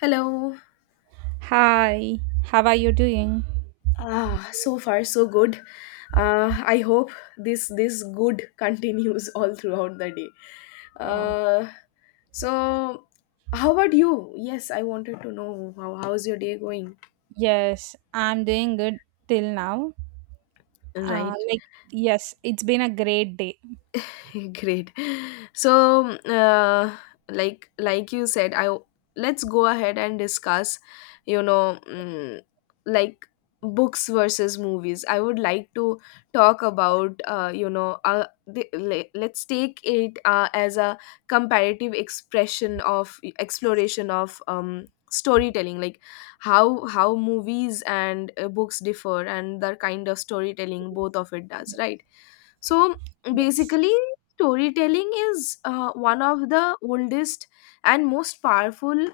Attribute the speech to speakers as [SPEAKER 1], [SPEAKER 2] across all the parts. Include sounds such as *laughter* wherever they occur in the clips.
[SPEAKER 1] Hello.
[SPEAKER 2] Hi, how are you doing?
[SPEAKER 1] Ah, so far so good. I hope this good continues *laughs* all throughout the day.
[SPEAKER 2] Oh,
[SPEAKER 1] Uh, so how about you? Yes, I wanted to know how's your day going?
[SPEAKER 2] yes, I'm doing good till now. Uh,
[SPEAKER 1] Right.
[SPEAKER 2] like, yes, it's been a great day.
[SPEAKER 1] *laughs* Great. So, like you said, I let's go ahead and discuss. You know, mm, like books versus movies, I would like to talk about. Let's take it as a comparative expression of exploration of storytelling, like how movies and books differ and the kind of storytelling both of it does. Right. So
[SPEAKER 2] Yes.
[SPEAKER 1] basically, storytelling is one of the oldest and most powerful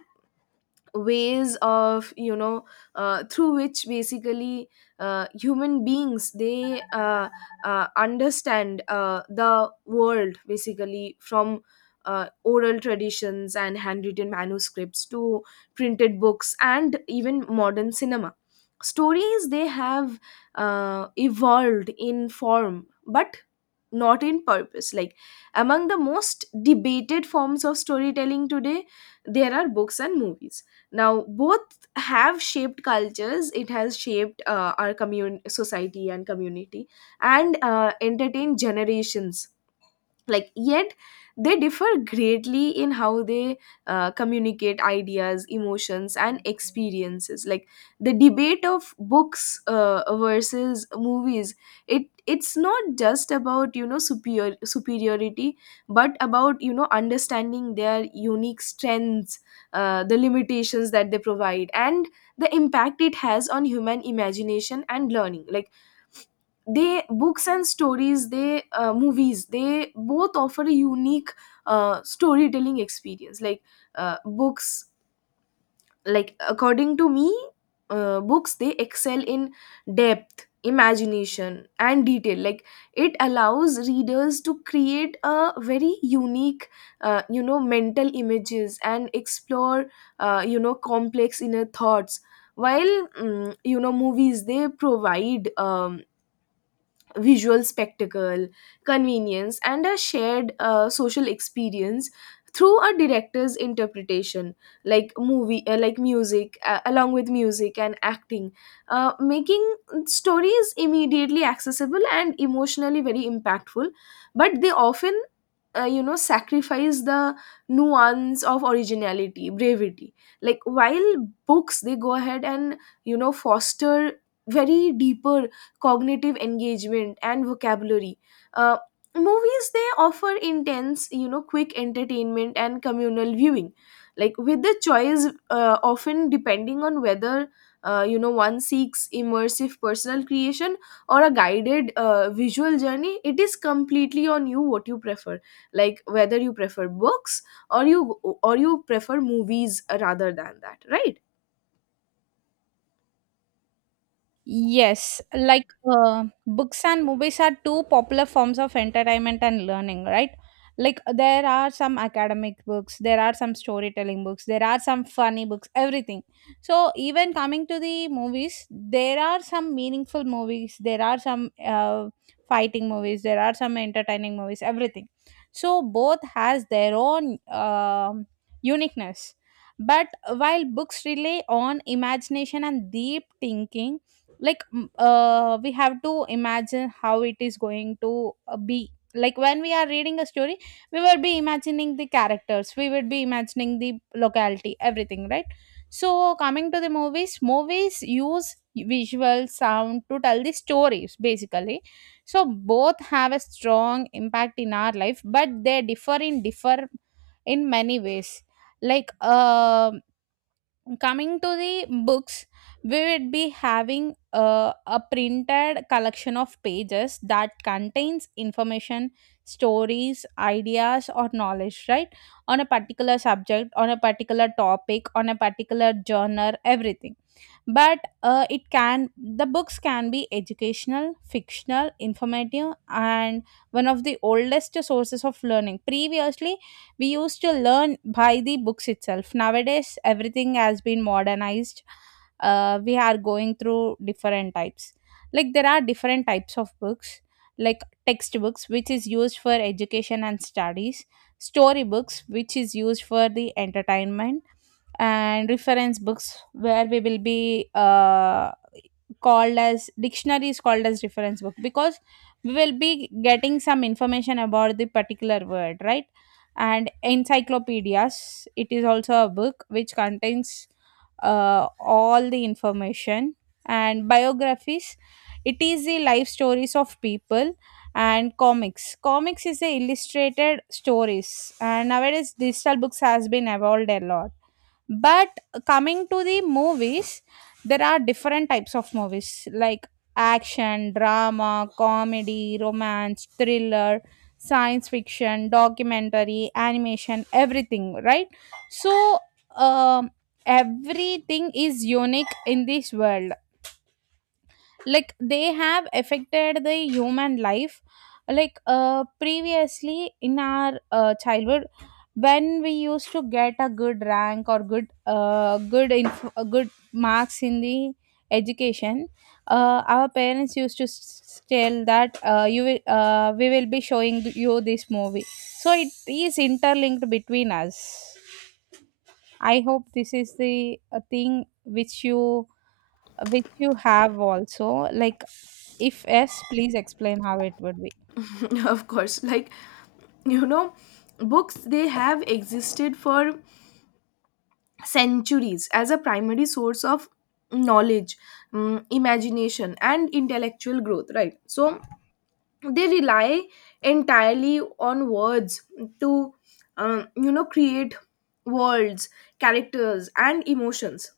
[SPEAKER 1] ways of through which, basically, human beings, they understand the world, basically, from oral traditions and handwritten manuscripts to printed books and even modern cinema. Stories, they have evolved in form, but not in purpose. Like, among the most debated forms of storytelling today, there are books and movies. Now, both have shaped cultures. It has shaped our society and community, and entertained generations. Like, yet they differ greatly in how they communicate ideas, emotions, and experiences. Like, the debate of books versus movies, it's not just about, superiority, but about understanding their unique strengths, the limitations that they provide, and the impact it has on human imagination and learning. Like, they, books and stories, they, movies, they both offer a unique storytelling experience. Like, books, like, according to me, books, they excel in depth, imagination, and detail. Like, it allows readers to create a very unique mental images, and explore complex inner thoughts, while, movies, they provide visual spectacle, convenience, and a shared social experience through a director's interpretation, like movie, like music, along with music and acting, making stories immediately accessible and emotionally very impactful. But they often, sacrifice the nuance of originality, brevity. Like, while books, they go ahead and foster very deeper cognitive engagement and vocabulary. uh, Movies, they offer intense, quick entertainment and communal viewing, like with the choice often depending on whether one seeks immersive personal creation or a guided visual journey. It is completely on you what you prefer, like whether you prefer books, or you prefer movies rather than that. Right.
[SPEAKER 2] Yes, books and movies are two popular forms of entertainment and learning, right? Like there are some academic books, there are some storytelling books, there are some funny books, everything. So even coming to the movies, there are some meaningful movies, there are some fighting movies, there are some entertaining movies, everything. So both has their own uniqueness. But while books rely on imagination and deep thinking, like we have to imagine how it is going to be like when we are reading a story, we will be imagining the characters, we would be imagining the locality, everything, right? So coming to the movies, movies use visual sound to tell the stories basically. So both have a strong impact in our life, but they differ in many ways. like um Coming to the books, we would be having a printed collection of pages that contains information, stories, ideas or knowledge, right? On a particular subject, on a particular topic, on a particular journal, everything. But it can, the books can be educational, fictional, informative, and one of the oldest sources of learning. Previously we used to learn by the books itself. Nowadays everything has been modernized. We are going through different types. Like there are different types of books, like textbooks, which is used for education and studies, storybooks, which is used for the entertainment, and reference books, where we will be called as dictionaries, called as reference book, because we will be getting some information about the particular word, right? And encyclopedias, it is also a book which contains all the information. And biographies, it is the life stories of people. And comics is the illustrated stories. And nowadays digital books has been evolved a lot. But coming to the movies, there are different types of movies, like action, drama, comedy, romance, thriller, science fiction, documentary, animation, everything, right? So, um, everything is unique in this world. Like, they have affected the human life. Previously in our childhood, when we used to get a good rank or good marks in the education, our parents used to tell that we will be showing you this movie, so it is interlinked between us. I hope this is the thing which you have also, like, if yes, please explain how it would be.
[SPEAKER 1] *laughs* Of course, like, *laughs* you know books, they have existed for centuries as a primary source of knowledge, imagination, and intellectual growth, right? So they rely entirely on words to create worlds, characters, and emotions.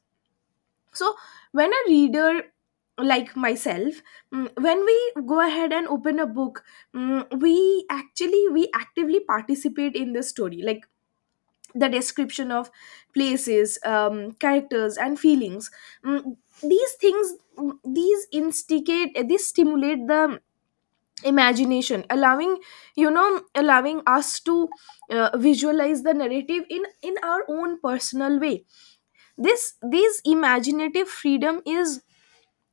[SPEAKER 1] So when a reader like myself, when we go ahead and open a book, we actively participate in the story, like the description of places, characters, and feelings. Mm, these things, these stimulate the imagination, allowing you know allowing us to visualize the narrative in our own personal way. This imaginative freedom is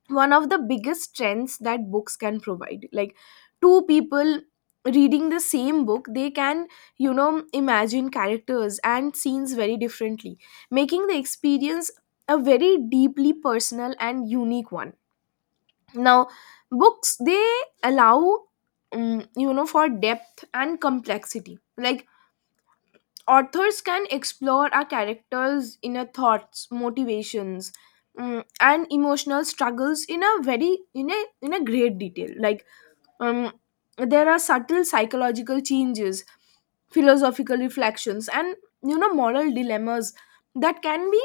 [SPEAKER 1] one of the biggest strengths that books can provide. Like, two people reading the same book, they can imagine characters and scenes very differently, making the experience a very deeply personal and unique one. Now, books, they allow for depth and complexity. Like, authors can explore our characters' inner thoughts, motivations, and emotional struggles in a very, in a great detail. Like, um, there are subtle psychological changes, philosophical reflections, and moral dilemmas that can be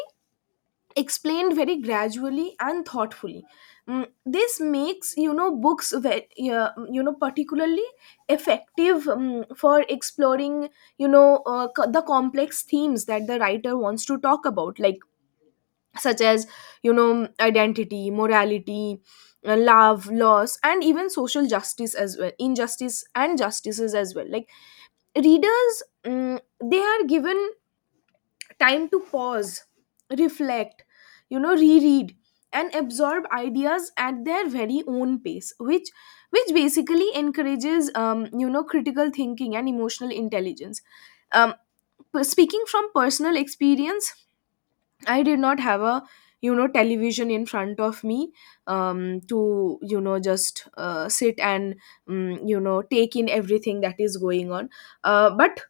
[SPEAKER 1] explained very gradually and thoughtfully. This makes, books very, particularly effective for exploring, the complex themes that the writer wants to talk about, like such as, identity, morality, love, loss, and even social justice as well, injustice and justices as well. Like, readers, they are given time to pause, reflect, reread, and absorb ideas at their very own pace, which, basically, encourages critical thinking and emotional intelligence. Um, Speaking from personal experience, I did not have a television in front of me to just sit and take in everything that is going on. But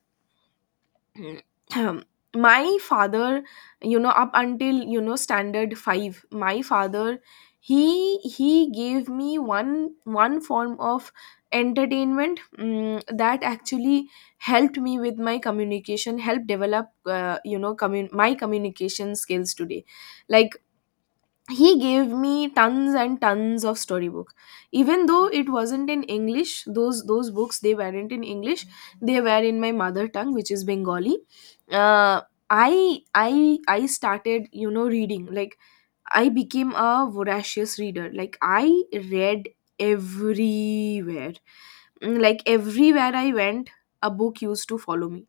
[SPEAKER 1] *clears throat* my father, up until, standard 5, my father, he gave me one form of entertainment, that actually helped me with my communication, helped develop, my communication skills today. Like, he gave me tons and tons of storybook, even though it wasn't in English, those books, they weren't in English. They were in my mother tongue, which is Bengali. Uh, i i i started, reading, like, I became a voracious reader. Like, I read everywhere. Like, everywhere I went, a book used to follow me.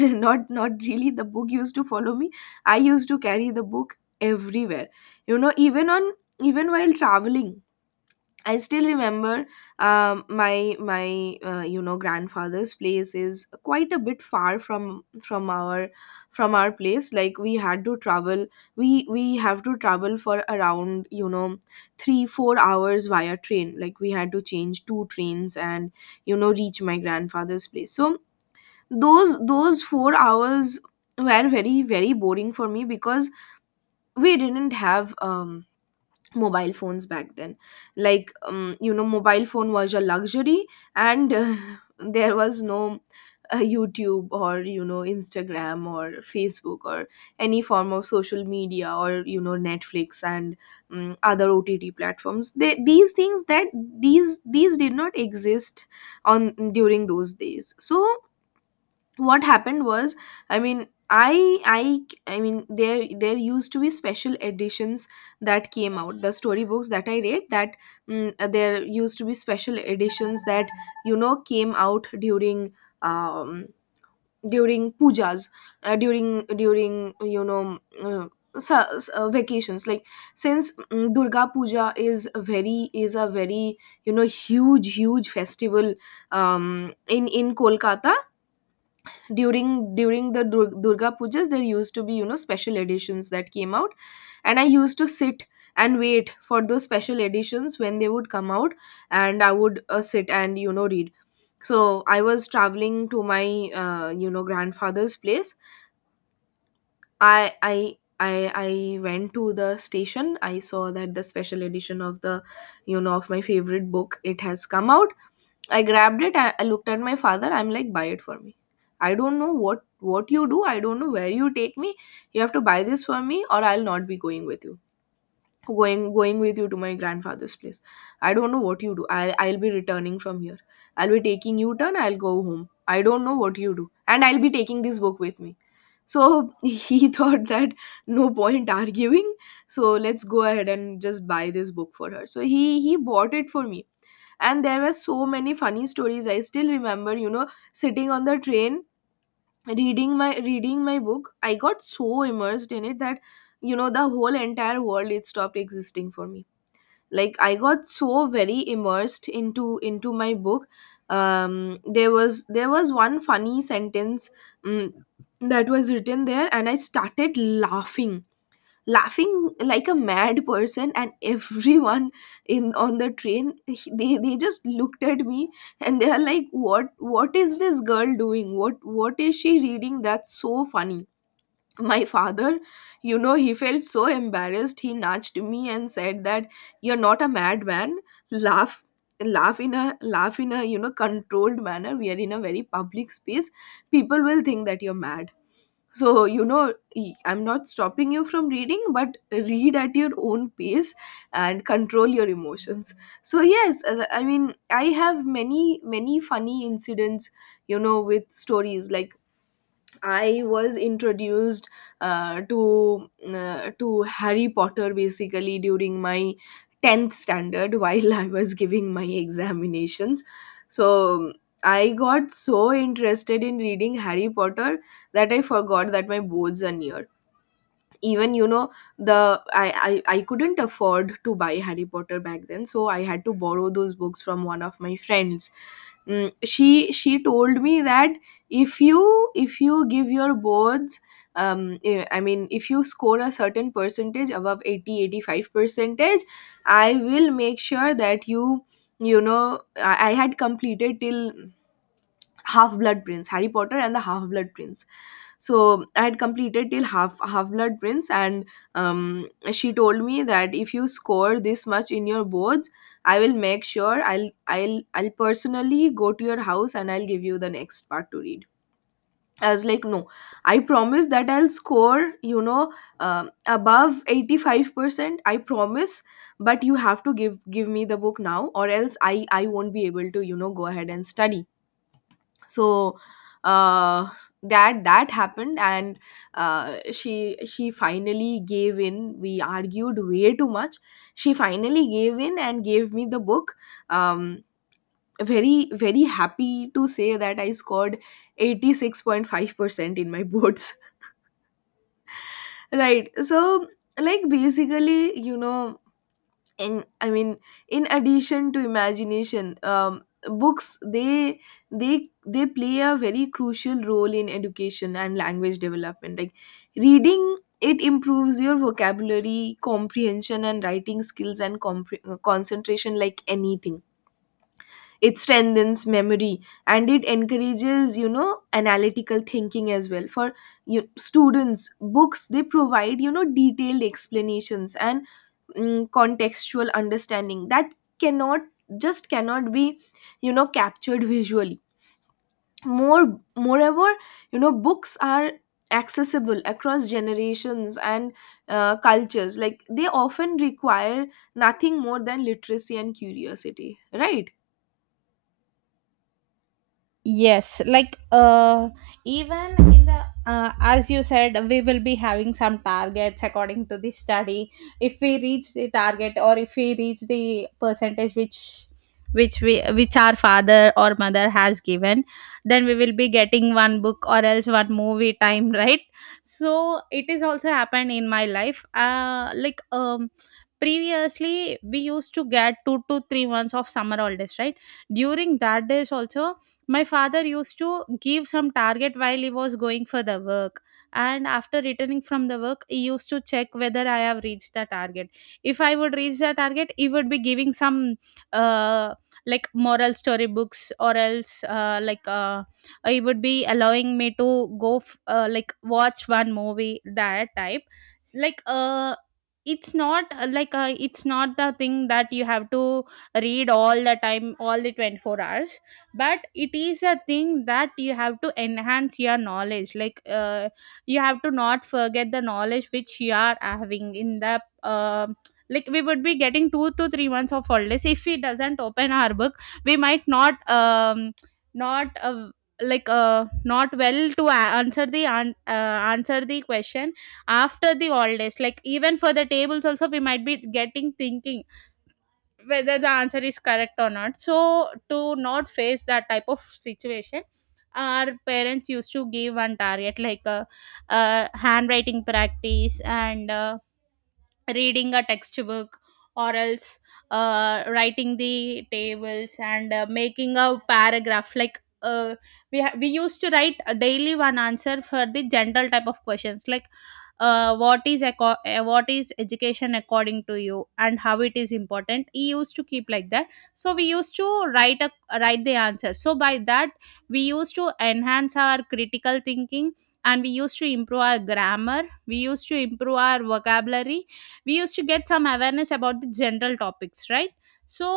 [SPEAKER 1] *laughs* Not really, the book used to follow me. I used to carry the book everywhere, even on, even while traveling. I still remember, my my grandfather's place is quite a bit far from, from our from our place. Like, we had to travel, we we have to travel for around, 3 4 hours via train. Like, we had to change two trains, and reach my grandfather's place. So, those 4 hours were very, very boring for me, because we didn't have mobile phones back then. Like, mobile phone was a luxury. And *laughs* there was no YouTube, or, Instagram, or Facebook, or any form of social media, or, Netflix, and other OTT platforms. These things, that, these did not exist on, during those days. So what happened was, I mean, I mean, there used to be special editions that came out, the storybooks that I read, that, there used to be special editions that came out during, um during pujas, during during you know mm, sa- s- vacations. Like, since, Durga Puja is a very, huge, huge festival in, Kolkata. During, Durga pujas, there used to be, special editions that came out. And I used to sit and wait for those special editions, when they would come out. And I would sit and read. So I was traveling to my grandfather's place. I went to the station. I saw that the special edition of the, of my favorite book, it has come out. I grabbed it. I looked at my father. I'm like, buy it for me. I don't know what you do. I don't know where you take me. You have to buy this for me, or I'll not be going with you, to my grandfather's place. I don't know what you do. I'll be returning from here. I'll be taking you turn. I'll go home. I don't know what you do, and I'll be taking this book with me. So, *laughs* he thought that no point arguing. So let's go ahead and just buy this book for her. So he bought it for me. And there were so many funny stories. I still remember, sitting on the train, reading my book. I got so immersed in it that, the whole entire world, it stopped existing for me. Like, I got so very immersed into my book. There was one funny sentence, um, that was written there, and I started laughing laughing like a mad person. And everyone in on the train, they just looked at me, and they are like, what is this girl doing, what is she reading, that's so funny. My *laughs* father, you know, he felt so embarrassed. He nudged me and said that you're not a madman. Laugh laugh in a laugh in a controlled manner. We are in a very public space. People will think that you're mad. So, I'm not stopping you from reading, but read at your own pace, and control your emotions. So, yes, I mean, I have many, many funny incidents, with stories. Like, I was introduced, to Harry Potter basically during my 10th standard while I was giving my examinations. So I got so interested in reading Harry Potter that I forgot that my boards are near, even you know the I couldn't afford to buy Harry Potter back then, so I had to borrow those books from one of my friends. She told me that if you give your boards if you score a certain percentage above 80 85 percentage, I will make sure that I had completed till half blood prince Harry Potter and the Half Blood Prince. So I had completed till half blood prince, and she told me that if you score this much in your boards, I will make sure I'll personally go to your house and I'll give you the next part to read. I was like, no, I promise that I'll score, above 85%, I promise, but you have to give me the book now, or else I won't be able to, go ahead and study. So uh that happened, and she finally gave in. We argued way too much. She finally gave in and gave me the book. um Very very happy to say that I scored 86.5% in my boards. *laughs* Right. So like, basically, you know, and I mean, in addition to imagination, books, they play a very crucial role in education and language development. Like reading, it improves your vocabulary, comprehension and writing skills, and concentration like anything. It strengthens memory, and it encourages, you know, analytical thinking as well. For you, students, books, they provide, you know, detailed explanations and, contextual understanding that cannot, just cannot be, you know, captured visually. Moreover, you know, books are accessible across generations and, cultures. Like they often require nothing more than literacy and curiosity, right?
[SPEAKER 2] Yes, even in the as you said, we will be having some targets according to the study. If we reach the target, or if we reach the percentage which we which our father or mother has given, then we will be getting one book or else one movie time, *laughs* right? So it is also happened in my life. Previously we used to get 2 to 3 months of summer holidays, right? During that days also my father used to give some target while he was going for the work, and after returning from the work he used to check whether I have reached the target. If I would reach the target, he would be giving some uh, moral story books, or else he would be allowing me to go f- like watch one movie, that type. like uh it's not, it's not the thing that you have to read all the time, all the 24 hours, but it is a thing that you have to enhance your knowledge. You have to not forget the knowledge which you are having in the um like, we would be getting 2 to 3 months of holidays. If we doesn't open our book, we might not not well to answer the answer the question after the holidays. Like, even for the tables also, we might be getting thinking whether the answer is correct or not. So to not face that type of situation, our parents used to give one target, like a handwriting practice, and reading a textbook, or else writing the tables, and making a paragraph. We used to write a daily one answer for the general type of questions, like, what is education according to you and how it is important. He used to keep like that. So we used to write a, write the answer. So by that, we used to enhance our critical thinking, and we used to improve our grammar, we used to improve our vocabulary, we used to get some awareness about the general topics, right? So,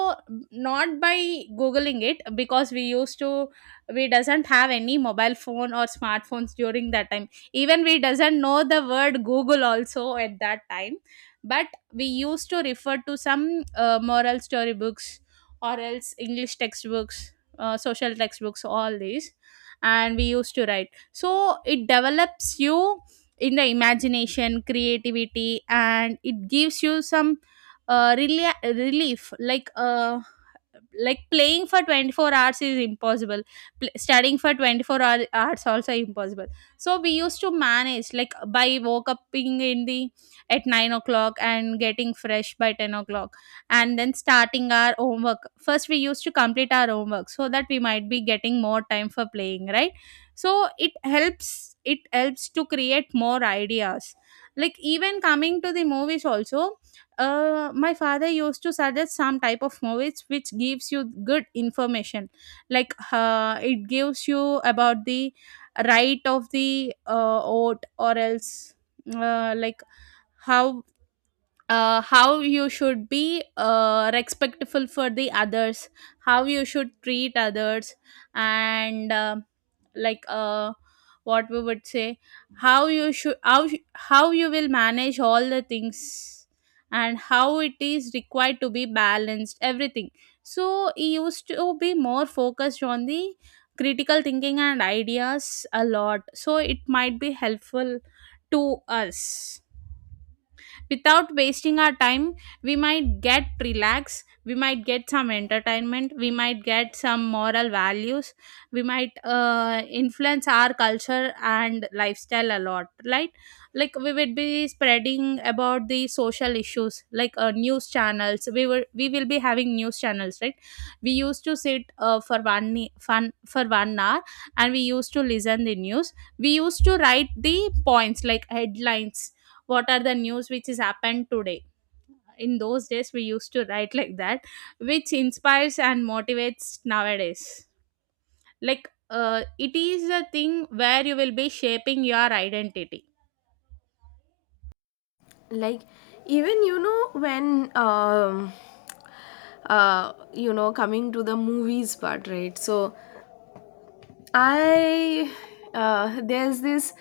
[SPEAKER 2] not by googling it, because we used to, we doesn't have any mobile phone or smartphones during that time. Even we doesn't know the word Google also at that time. But we used to refer to some moral story books, or else English textbooks, social textbooks, all these. And we used to write. So it develops you in the imagination, creativity, and it gives you some really relief. Like playing for 24 hours is impossible. Studying for 24 hours also impossible. So we used to manage, like, by woke up in the at 9 o'clock and getting fresh by 10 o'clock, and then starting our homework. First we used to complete our homework so that we might be getting more time for playing, right? So it helps to create more ideas. Like, even coming to the movies also, my father used to suggest some type of movies which gives you good information. It gives you about the right of the oat, or else like how, how you should be respectful for the others, how you should treat others, and like uh, what we would say, how you should how you will manage all the things, and how it is required to be balanced, everything. So he used to be more focused on the critical thinking and ideas a lot, so it might be helpful to us. Without wasting our time, we might get relaxed, we might get some entertainment, we might get some moral values, we might influence our culture and lifestyle a lot, right? Like, we would be spreading about the social issues, like, news channels, we will be having news channels, right? We used to sit for 1 hour, and we used to listen the news. We used to write the points, like headlines, what are the news which is happened today. In those days we used to write like that, which inspires and motivates nowadays. It is a thing where you will be shaping your identity.
[SPEAKER 1] Like even, you know, when you know, coming to the movies part, right? So I, there's this,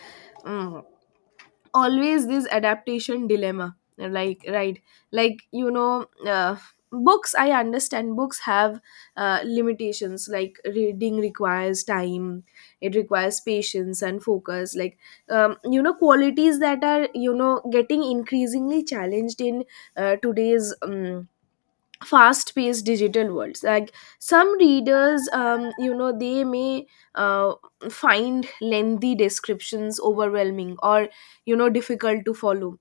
[SPEAKER 1] mm, always this adaptation dilemma, like, right? Like, you know, books, I understand books have limitations. Like reading requires time, it requires patience and focus. Like, you know, qualities that are, you know, getting increasingly challenged in today's fast paced digital worlds. Like some readers, you know, they may uh, find lengthy descriptions overwhelming, or, you know, difficult to follow.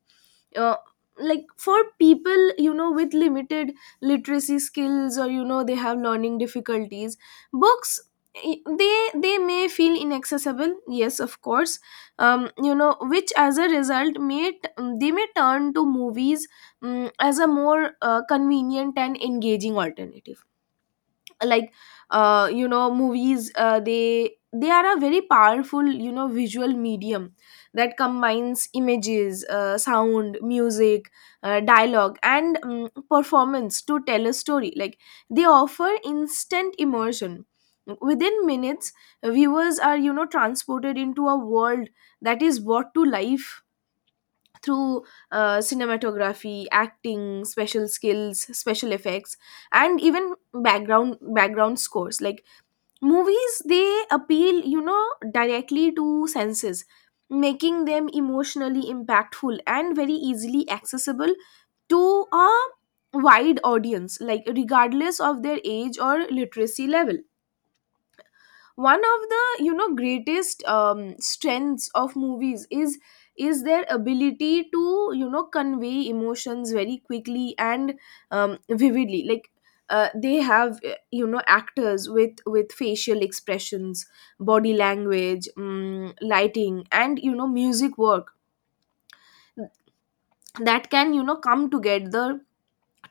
[SPEAKER 1] uh, like for people, you know, with limited literacy skills, or, you know, they have learning difficulties, books, they may feel inaccessible, yes, of course. You know, which as a result may they may turn to movies, as a more convenient and engaging alternative. Like, you know, movies, they are a very powerful, you know, visual medium that combines images, sound, music, dialogue and, performance to tell a story. Like they offer instant immersion. Within minutes, viewers are, you know, transported into a world that is brought to life through cinematography, acting, special skills, special effects, and even background scores. Like movies, they appeal, you know, directly to senses, making them emotionally impactful and very easily accessible to a wide audience, like regardless of their age or literacy level. One of the, you know, greatest strengths of movies is their ability to, you know, convey emotions very quickly and, vividly. Like, they have, you know, actors with facial expressions, body language, lighting, and, you know, music work that can, you know, come together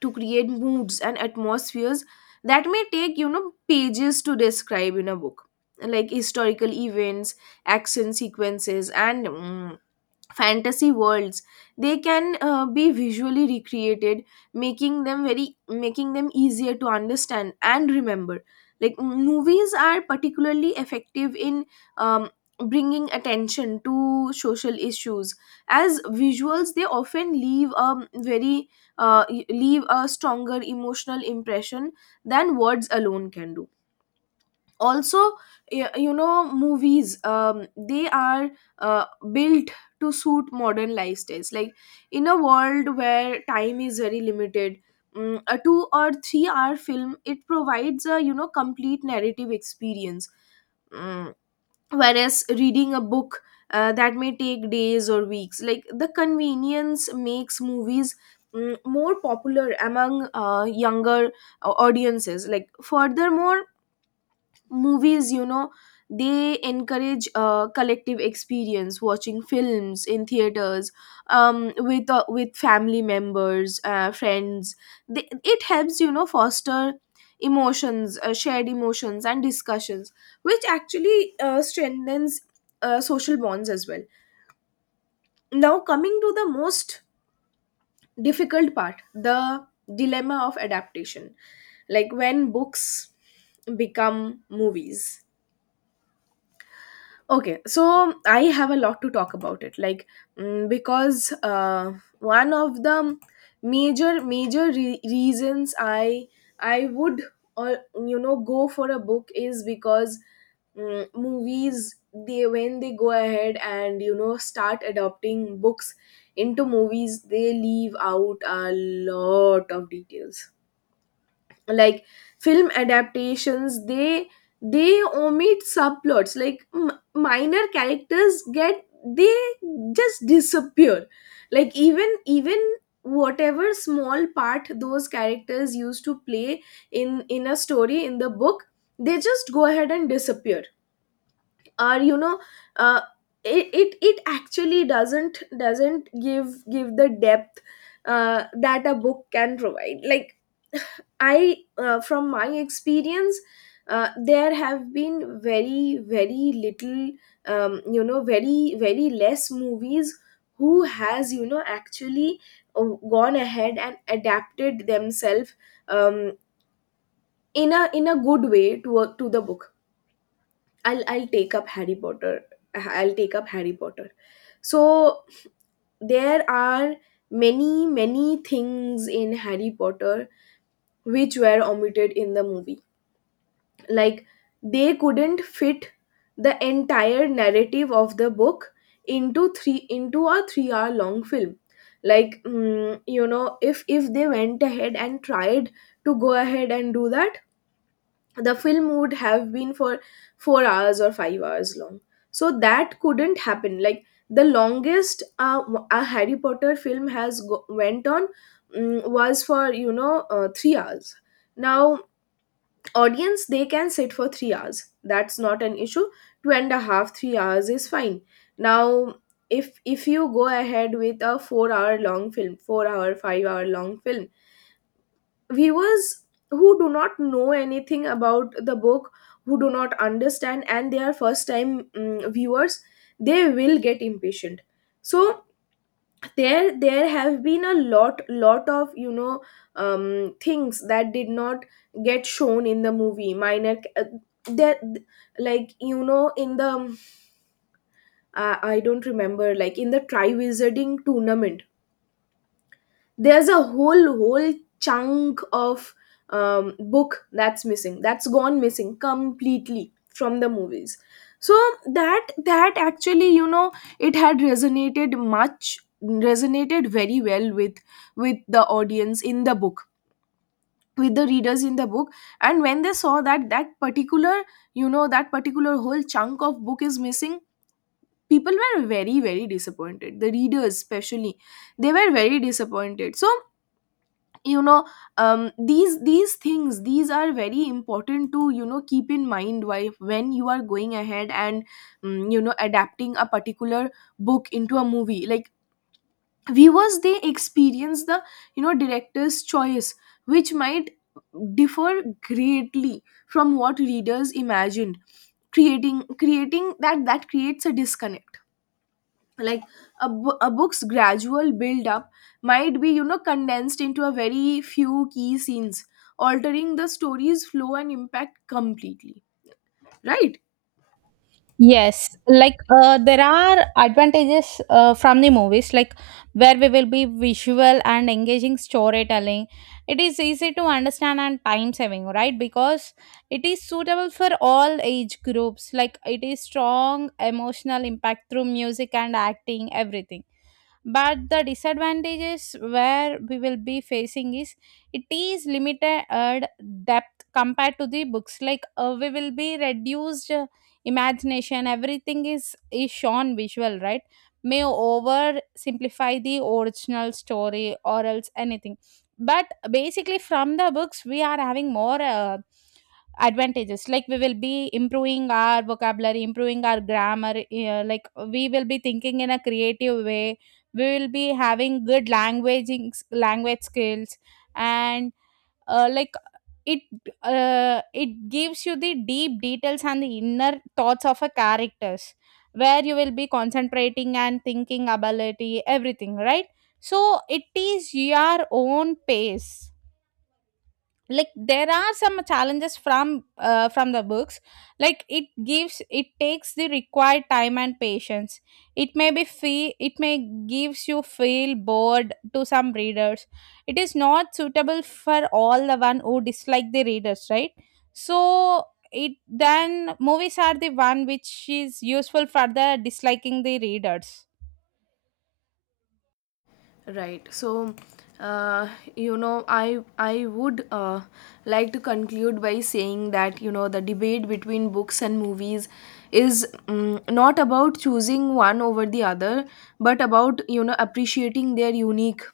[SPEAKER 1] to create moods and atmospheres that may take, you know, pages to describe in a book. Like historical events, action sequences, and, fantasy worlds, they can be visually recreated, making them very, making them easier to understand and remember. Like movies are particularly effective in, um, bringing attention to social issues, as visuals they often leave a very, uh, leave a stronger emotional impression than words alone can do. Also, you know, movies, they are uh, built to suit modern lifestyles. Like in a world where time is very limited, a 2 or 3-hour film, it provides a, you know, complete narrative experience. Mm, whereas reading a book, that may take days or weeks. Like the convenience makes movies, more popular among, younger audiences. Like furthermore, movies, you know, they encourage collective experience. Watching films in theaters, with, with family members, friends, it helps, you know, foster emotions, shared emotions and discussions, which actually strengthens social bonds as well. Now, coming to the most difficult part, the dilemma of adaptation, like when books become movies. Okay, so I have a lot to talk about it. Like, because one of the major reasons I would, or, you know, go for a book is because, movies, they, when they go ahead and, you know, start adopting books into movies, they leave out a lot of details. Like film adaptations, they omit subplots. Like minor characters get, they just disappear. Like even whatever small part those characters used to play in a story, in the book, they just go ahead and disappear. Or, you know, uh, it actually doesn't give the depth that a book can provide. Like from my experience, there have been very, very little, you know, very, very less movies who has, you know, actually uh, gone ahead and adapted themselves, um, in a, in a good way to a, to the book. I'll take up Harry Potter. I'll take up Harry Potter. So there are many many things in Harry Potter which were omitted in the movie, like they couldn't fit the entire narrative of the book into three into a 3-hour long film. Like, you know, if they went ahead and tried to go ahead and do that, the film would have been for 4 hours or 5 hours long. So that couldn't happen. Like the longest, a Harry Potter film has went on, was for, you know, 3 hours. Now, audience, they can sit for 3 hours, that's not an issue. Two and a half, 3 hours is fine. Now, if you go ahead with a 4 hour long film, four hour 5 hour long film, viewers who do not know anything about the book, who do not understand, and they are first time, viewers, they will get impatient. So, there have been a lot of, you know, things that did not get shown in the movie, minor, there like, you know, in the, I don't remember, like in the Tri Wizarding Tournament, there's a whole chunk of, book that's missing, that's gone missing completely from the movies. So that, that actually, you know, it had resonated much resonated very well with the audience in the book, with the readers in the book. And when they saw that, that particular, you know, that particular whole chunk of book is missing, people were very very disappointed, the readers especially, they were very disappointed. So, you know, these things, these are very important to, you know, keep in mind why when you are going ahead and, you know, adapting a particular book into a movie. Like viewers, they experience the, you know, director's choice, which might differ greatly from what readers imagined, creating that creates a disconnect. Like a, a book's gradual build up might be, you know, condensed into a very few key scenes, altering the story's flow and impact completely, right?
[SPEAKER 2] Yes, there are advantages from the movies, like, where we will be visual and engaging storytelling. It is easy to understand and time saving, right? Because it is suitable for all age groups. Like, it is strong emotional impact through music and acting, everything. But the disadvantages where we will be facing is it is limited depth compared to the books. We will be reduced imagination, everything is shown visual, right? May over simplify the original story or else anything. But basically from the books we are having more advantages, like we will be improving our vocabulary, improving our grammar, we will be thinking in a creative way, we will be having good languaging, language skills. And uh, like it, it gives you the deep details and the inner thoughts of a characters, where you will be concentrating and thinking ability, everything, right? So it is your own pace. Like, there are some challenges from the books. Like, it gives, it takes the required time and patience. It may be fee, it may gives you feel bored to some readers. It is not suitable for all, the one who dislike the readers, right? So it, then movies are the one which is useful for the disliking the readers.
[SPEAKER 1] Right, so uh, you know, I would like to conclude by saying that, you know, the debate between books and movies is, not about choosing one over the other, but about, you know, appreciating their unique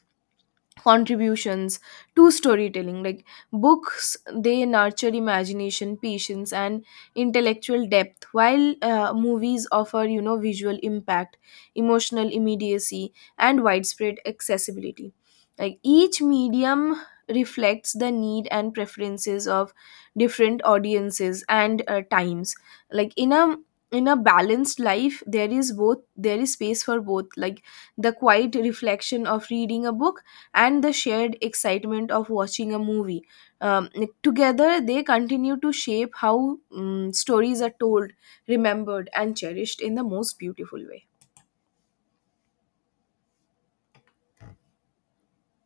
[SPEAKER 1] contributions to storytelling. Like, books, they nurture imagination, patience, and intellectual depth, while movies offer, you know, visual impact, emotional immediacy, and widespread accessibility. Like each medium reflects the need and preferences of different audiences and, times. Like in a, in a balanced life, there is both, there is space for both. Like the quiet reflection of reading a book, and the shared excitement of watching a movie. Like, together, they continue to shape how, stories are told, remembered, and cherished in the most beautiful way.